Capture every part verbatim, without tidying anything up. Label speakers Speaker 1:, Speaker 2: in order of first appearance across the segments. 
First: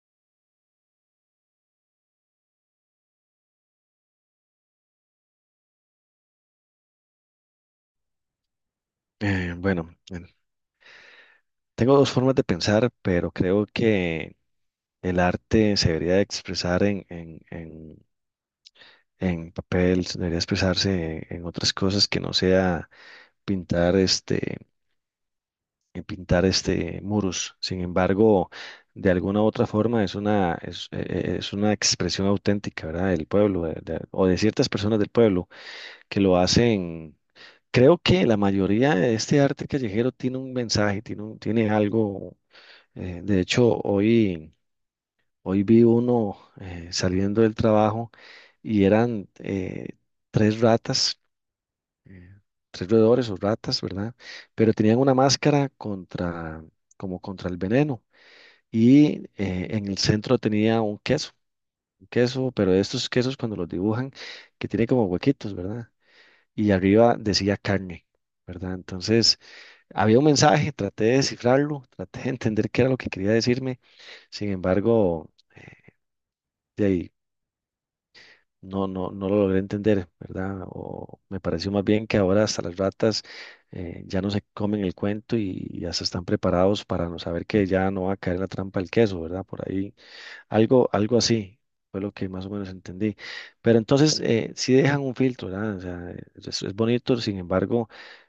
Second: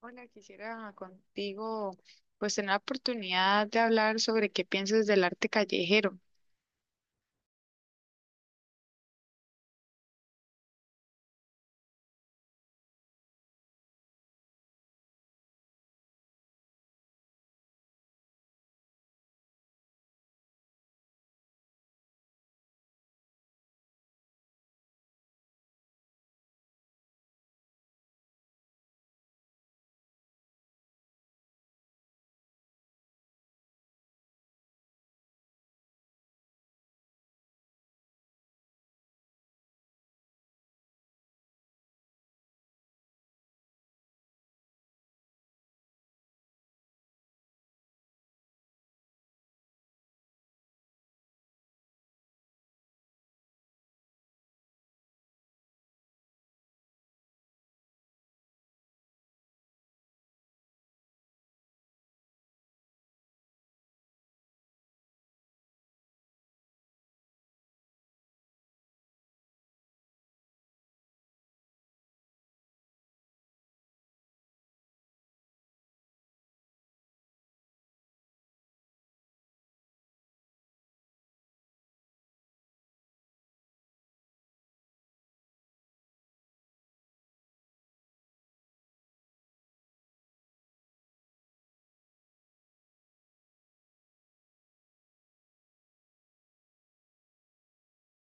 Speaker 1: Hola, quisiera contigo pues tener la oportunidad de hablar sobre qué piensas del arte callejero.
Speaker 2: Eh, bueno, eh, tengo dos formas de pensar, pero creo que el arte se debería de expresar en, en, en, en papel, se debería expresarse en otras cosas que no sea pintar este, eh, pintar este muros. Sin embargo, de alguna u otra forma es una, es, eh, eh, es una expresión auténtica, ¿verdad? Del pueblo, de- de- o de ciertas personas del pueblo que lo hacen. Creo que la mayoría de este arte callejero tiene un mensaje, tiene, un- tiene algo. Eh, de hecho, hoy, hoy vi uno eh, saliendo del trabajo y eran eh, tres ratas, eh, tres roedores o ratas, ¿verdad? Pero tenían una máscara contra, como contra el veneno y eh, en el centro tenía un queso, un queso, pero estos quesos cuando los dibujan, que tiene como huequitos, ¿verdad? Y arriba decía carne, ¿verdad? Entonces, había un mensaje, traté de descifrarlo, traté de entender qué era lo que quería decirme. Sin embargo, de ahí no, no, no lo logré entender, ¿verdad? O me pareció más bien que ahora hasta las ratas eh, ya no se comen el cuento y ya se están preparados para no saber que ya no va a caer en la trampa del queso, ¿verdad? Por ahí. Algo, algo así fue lo que más o menos entendí. Pero entonces eh, sí dejan un filtro, ¿verdad? O sea, eh, es, es bonito, sin embargo,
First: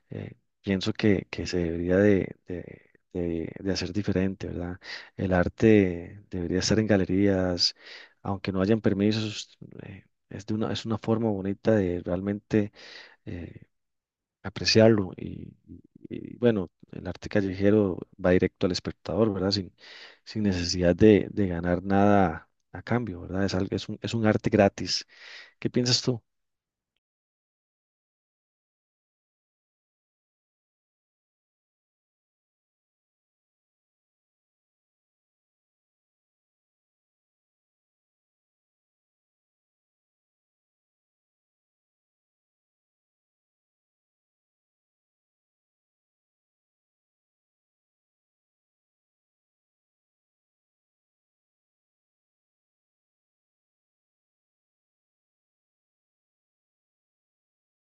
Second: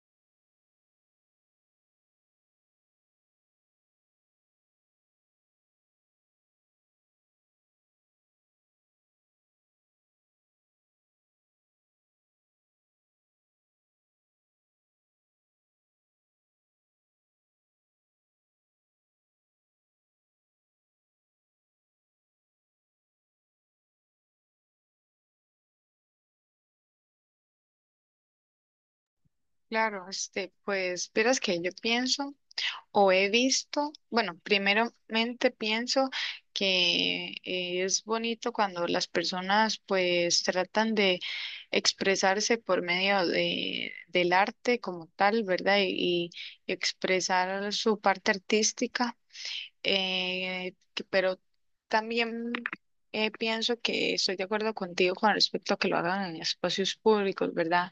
Speaker 2: eh, pienso que, que se debería de, de- de- de hacer diferente, ¿verdad? El arte debería estar en galerías, aunque no hayan permisos, eh, es de una, es una forma bonita de realmente eh, apreciarlo. Y, y- y, bueno, el arte callejero va directo al espectador, ¿verdad? Sin, sin necesidad de, de ganar nada a cambio, ¿verdad? Es, algo- es un, es un arte gratis. ¿Qué piensas tú?
Speaker 1: Claro, este, pues verás que yo pienso o he visto, bueno, primeramente pienso que eh, es bonito cuando las personas pues tratan de expresarse por medio de, del arte como tal, ¿verdad? Y y expresar su parte artística. Eh, que- pero también eh, pienso que estoy de acuerdo contigo con respecto a que lo hagan en espacios públicos, ¿verdad?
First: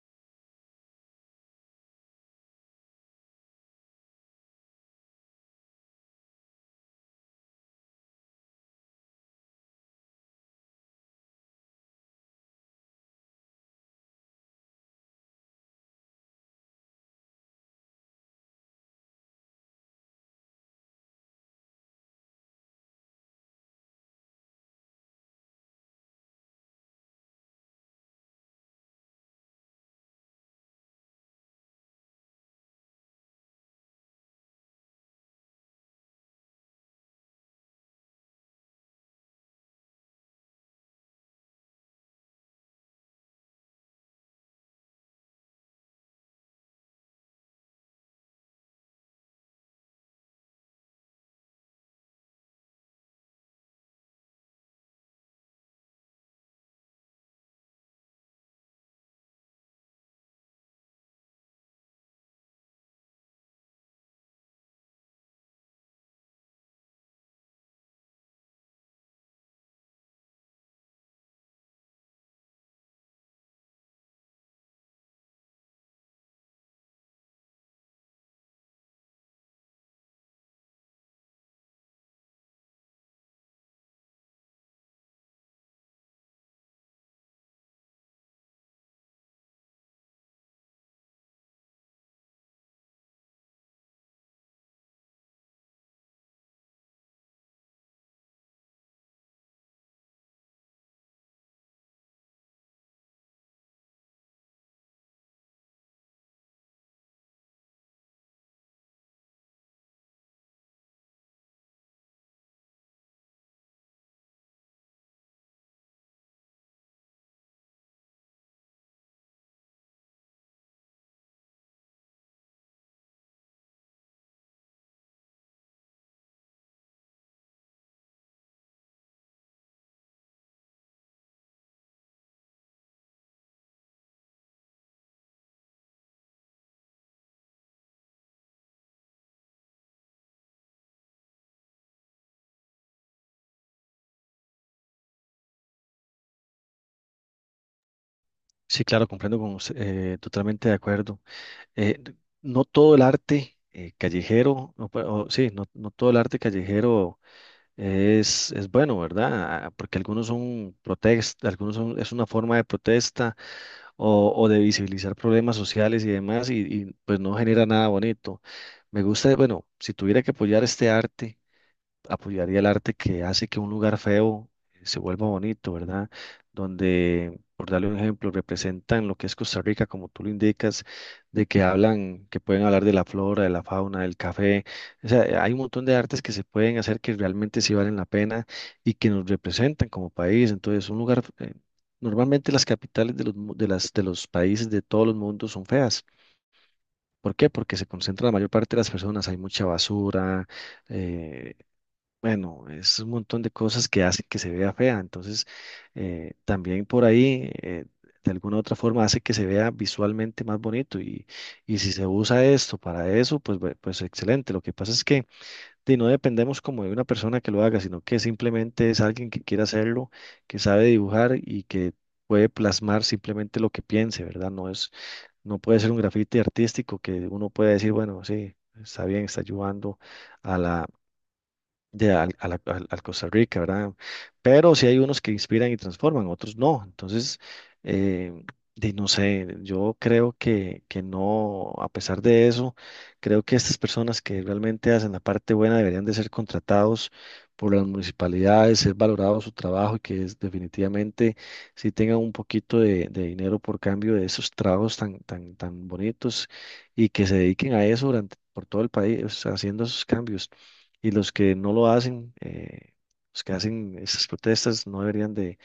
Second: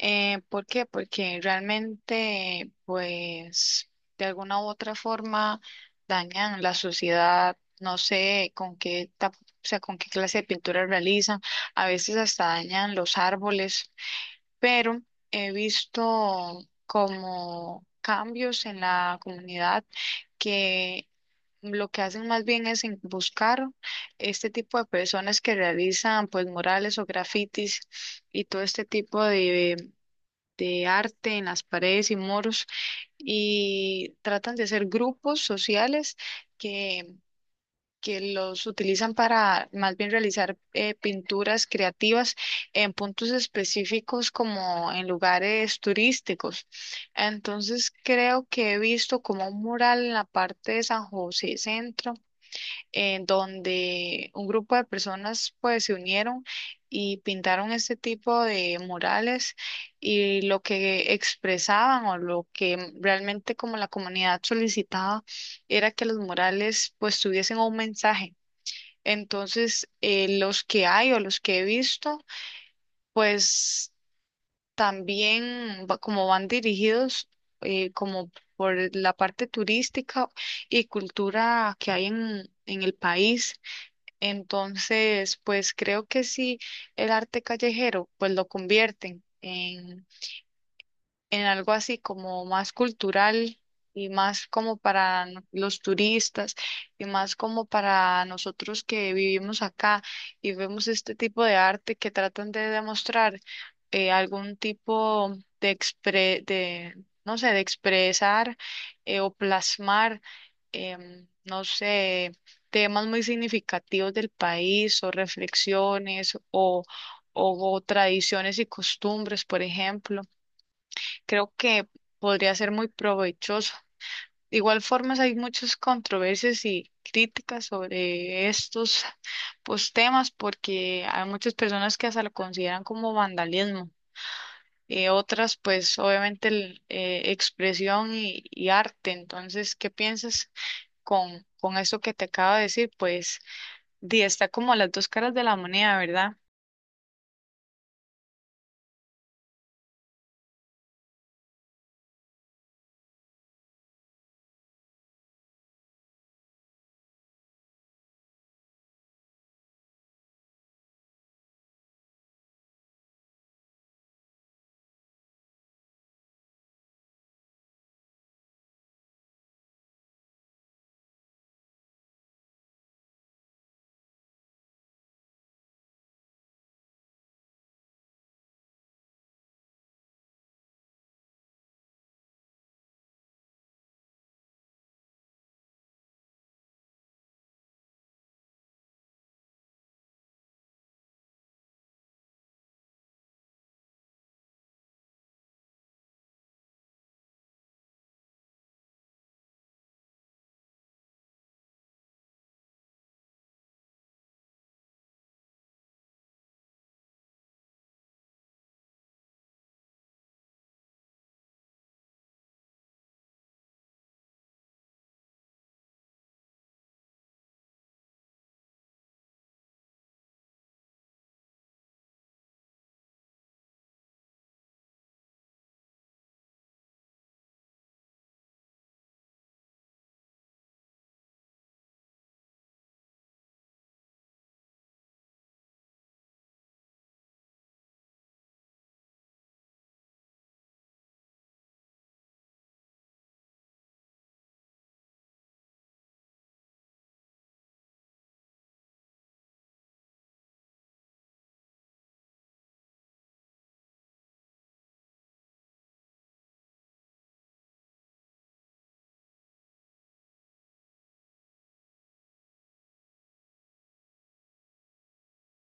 Speaker 1: Eh, ¿por qué? Porque realmente, pues, de alguna u otra forma dañan la sociedad, no sé con qué, tap- o sea, con qué clase de pintura realizan, a veces hasta dañan los árboles, pero he visto como cambios en la comunidad que lo que hacen más bien es en- buscar este tipo de personas que realizan pues murales o grafitis y todo este tipo de, de arte en las paredes y muros, y tratan de hacer grupos sociales que, que los utilizan para más bien realizar eh, pinturas creativas en puntos específicos como en lugares turísticos. Entonces creo que he visto como un mural en la parte de San José Centro, en donde un grupo de personas pues se unieron y pintaron este tipo de murales, y lo que expresaban o lo que realmente como la comunidad solicitaba era que los murales pues tuviesen un mensaje. Entonces, eh, los que hay o los que he visto, pues también va- como van dirigidos eh, como por la parte turística y cultura que hay en en el país. Entonces, pues creo que sí, el arte callejero, pues lo convierten en algo así como más cultural y más como para no- los turistas y más como para nosotros que vivimos acá y vemos este tipo de arte que tratan de demostrar eh, algún tipo de expre de no sé, de expresar eh, o plasmar em, no sé, temas muy significativos del país o reflexiones o o o tradiciones y costumbres. Por ejemplo, creo que podría ser muy provechoso. De igual forma, hay muchas controversias y críticas sobre estos, pues, temas, porque hay muchas personas que hasta lo consideran como vandalismo. Eh, otras, pues obviamente, el- eh, expresión y, y arte. Entonces, ¿qué piensas con, con esto que te acabo de decir? Pues, di, está como las dos caras de la moneda, ¿verdad?
Speaker 2: Sí, claro, comprendo con usted, eh, totalmente de acuerdo. Eh, no todo el arte eh, callejero, o, pe- o sí, no, no todo el arte callejero es, es bueno, ¿verdad? Ah, porque algunos son protestas, algunos son, es una forma de protesta o, o de visibilizar problemas sociales y demás, y, y, pues no genera nada bonito. Me gusta, bueno, si tuviera que apoyar este arte, apoyaría el arte que hace que un lugar feo eh, se vuelva bonito, ¿verdad? Donde, por darle un ejemplo, representan lo que es Costa Rica, como tú lo indicas, de que hablan, que pueden hablar de la flora, de la fauna, del café. O sea, eh, hay un montón de artes que se pueden hacer que realmente sí valen la pena y que nos representan como país. Entonces, un lugar, eh, normalmente las capitales de los, mu- de las, de los países de todos los mundos son feas. ¿Por qué? Porque se concentra la mayor parte de las personas, hay mucha basura, eh, bueno, es un montón de cosas que hacen que se vea fea. Entonces, eh, también por ahí, eh, de alguna u otra forma, hace que se vea visualmente más bonito. Y, y si se usa esto para eso, pues, bue- pues excelente. Lo que pasa es que de, no dependemos como de una persona que lo haga, sino que simplemente es alguien que quiere hacerlo, que sabe dibujar y que puede plasmar simplemente lo que piense, ¿verdad? No es, no puede ser un grafiti artístico que uno puede decir, bueno, sí, está bien, está ayudando de al, a la- al- al Costa Rica, ¿verdad? Pero sí hay unos que inspiran y transforman, otros no. Entonces, eh, de, no sé, yo creo que, que no, a pesar de eso, creo que estas personas que realmente hacen la parte buena deberían de ser contratados por las municipalidades, ser valorado su trabajo y que es- definitivamente sí tengan un poquito de, de dinero por cambio de esos trabajos tan, tan, tan bonitos y que se dediquen a eso durante, por todo el país, haciendo esos cambios y los que no lo hacen, eh, los que hacen esas protestas no deberían de,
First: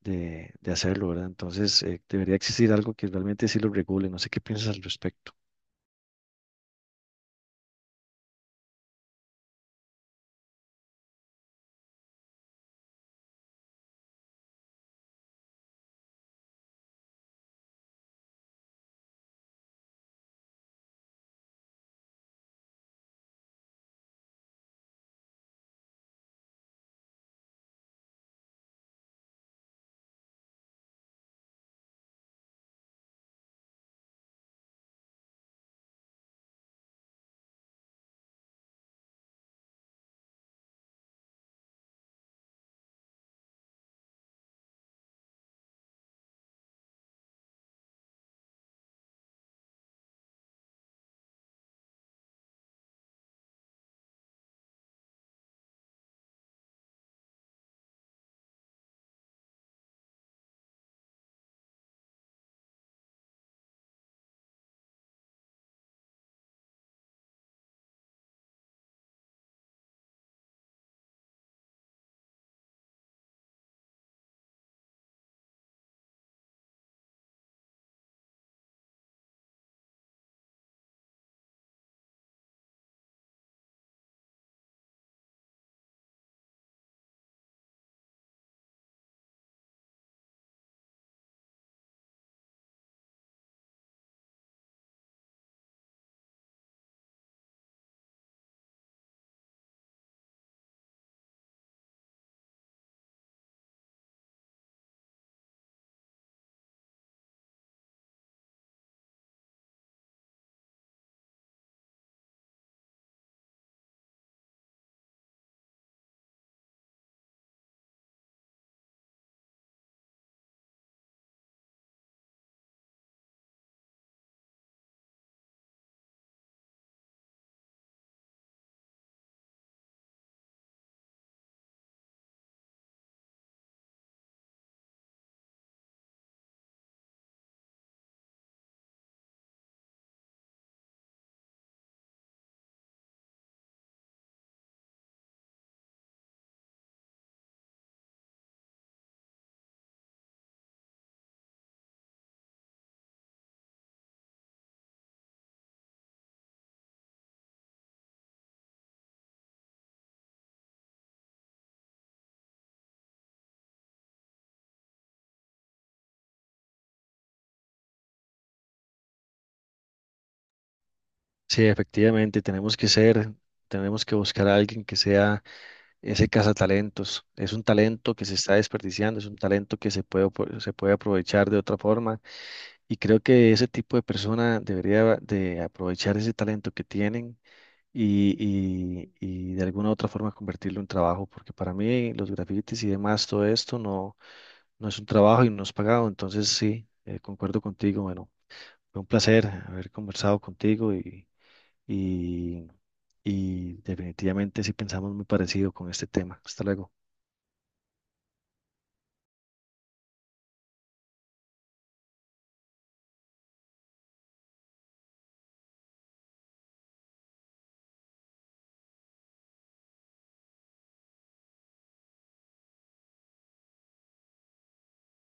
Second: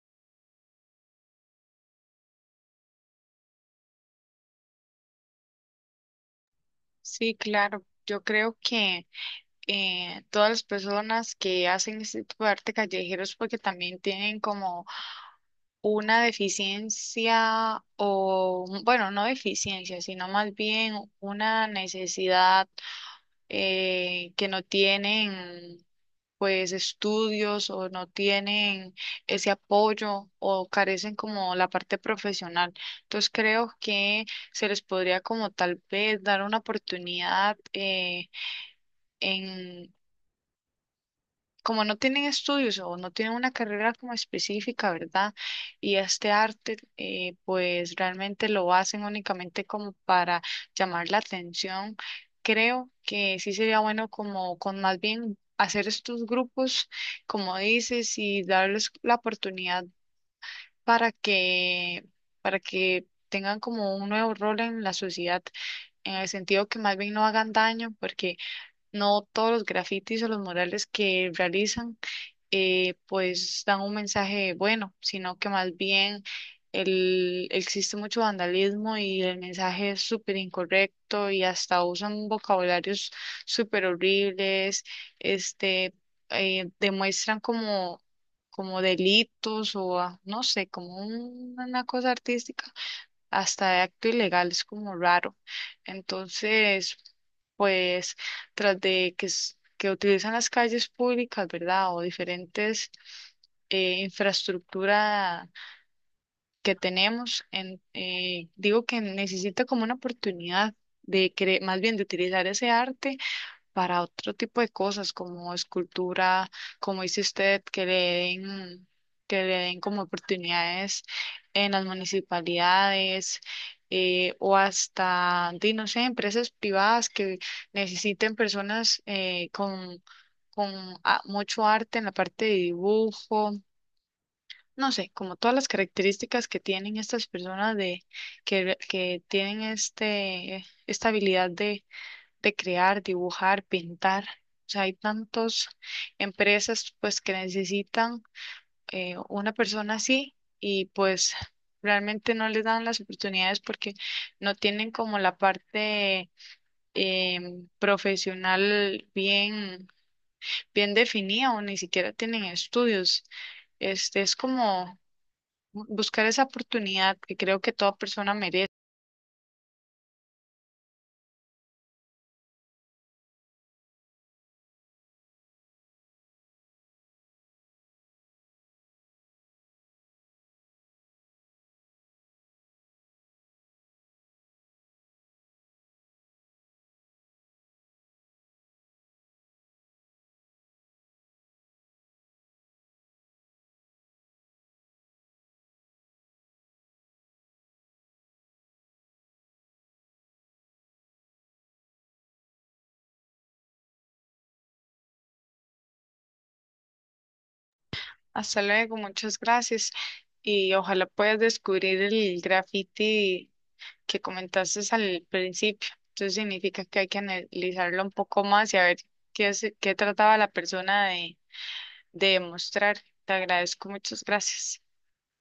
Speaker 2: de- de hacerlo, ¿verdad? Entonces, eh, debería existir algo que realmente sí lo regule. No sé qué piensas al respecto.
Speaker 1: Sí, claro. Yo creo que eh, todas las personas que hacen este tipo de arte callejero es porque también tienen como una deficiencia o, bueno, no deficiencia, sino más bien una necesidad, eh, que no tienen pues estudios o no tienen ese apoyo o carecen como la parte profesional. Entonces creo que se les podría como tal vez dar una oportunidad, eh, como no tienen estudios o no tienen una carrera como específica, ¿verdad? Y este arte, eh, pues realmente lo hacen únicamente como para llamar la atención. Creo que sí sería bueno como con más bien hacer estos grupos, como dices, y darles la oportunidad para que, para que tengan como un nuevo rol en la sociedad, en el sentido que más bien no hagan daño, porque no todos los grafitis o los murales que realizan, eh, pues dan un mensaje bueno, sino que más bien el, existe mucho vandalismo y el mensaje es súper incorrecto y hasta usan vocabularios súper horribles. Este, eh, demuestran como, como delitos o ah, no sé, como un- una cosa artística hasta de acto ilegal, es como raro. Entonces, pues tras de que, s- que utilizan las calles públicas, ¿verdad? O diferentes eh, infraestructura que tenemos, en, eh, digo que necesita como una oportunidad de cre- más bien de utilizar ese arte para otro tipo de cosas como escultura, como dice usted, que le den, que le den como oportunidades en las municipalidades, eh, o hasta, di, no sé, empresas privadas que necesiten personas eh, con, con a- mucho arte en la parte de dibujo. No sé, como todas las características que tienen estas personas de que, que tienen este esta habilidad de crear, dibujar, pintar. O sea, hay tantas empresas pues que necesitan, eh, una persona así, y pues realmente no les dan las oportunidades porque no tienen como la parte em, profesional bien, bien definida o ni siquiera tienen estudios. Este es como bu- buscar esa oportunidad que creo que toda persona merece.
Speaker 2: Sí, efectivamente, tenemos que ser, tenemos que buscar a alguien que sea ese cazatalentos. Es un talento que se está desperdiciando, es un talento que se puede, apro- se puede aprovechar de otra forma y creo que ese tipo de persona debería de aprovechar ese talento que tienen y, y- y de alguna u otra forma convertirlo en trabajo, porque para mí los grafitis y demás, todo esto no, no es un trabajo y no es pagado, entonces sí, eh, concuerdo contigo, bueno, fue un placer haber conversado contigo y, y, y definitivamente sí pensamos muy parecido con este tema. Hasta luego.
Speaker 1: Hasta luego, muchas gracias, y ojalá puedas descubrir el graffiti que comentaste al principio. Entonces significa que hay que analizarlo un poco más y a ver qué, es- qué trataba la persona de, de demostrar. Te agradezco, muchas gracias.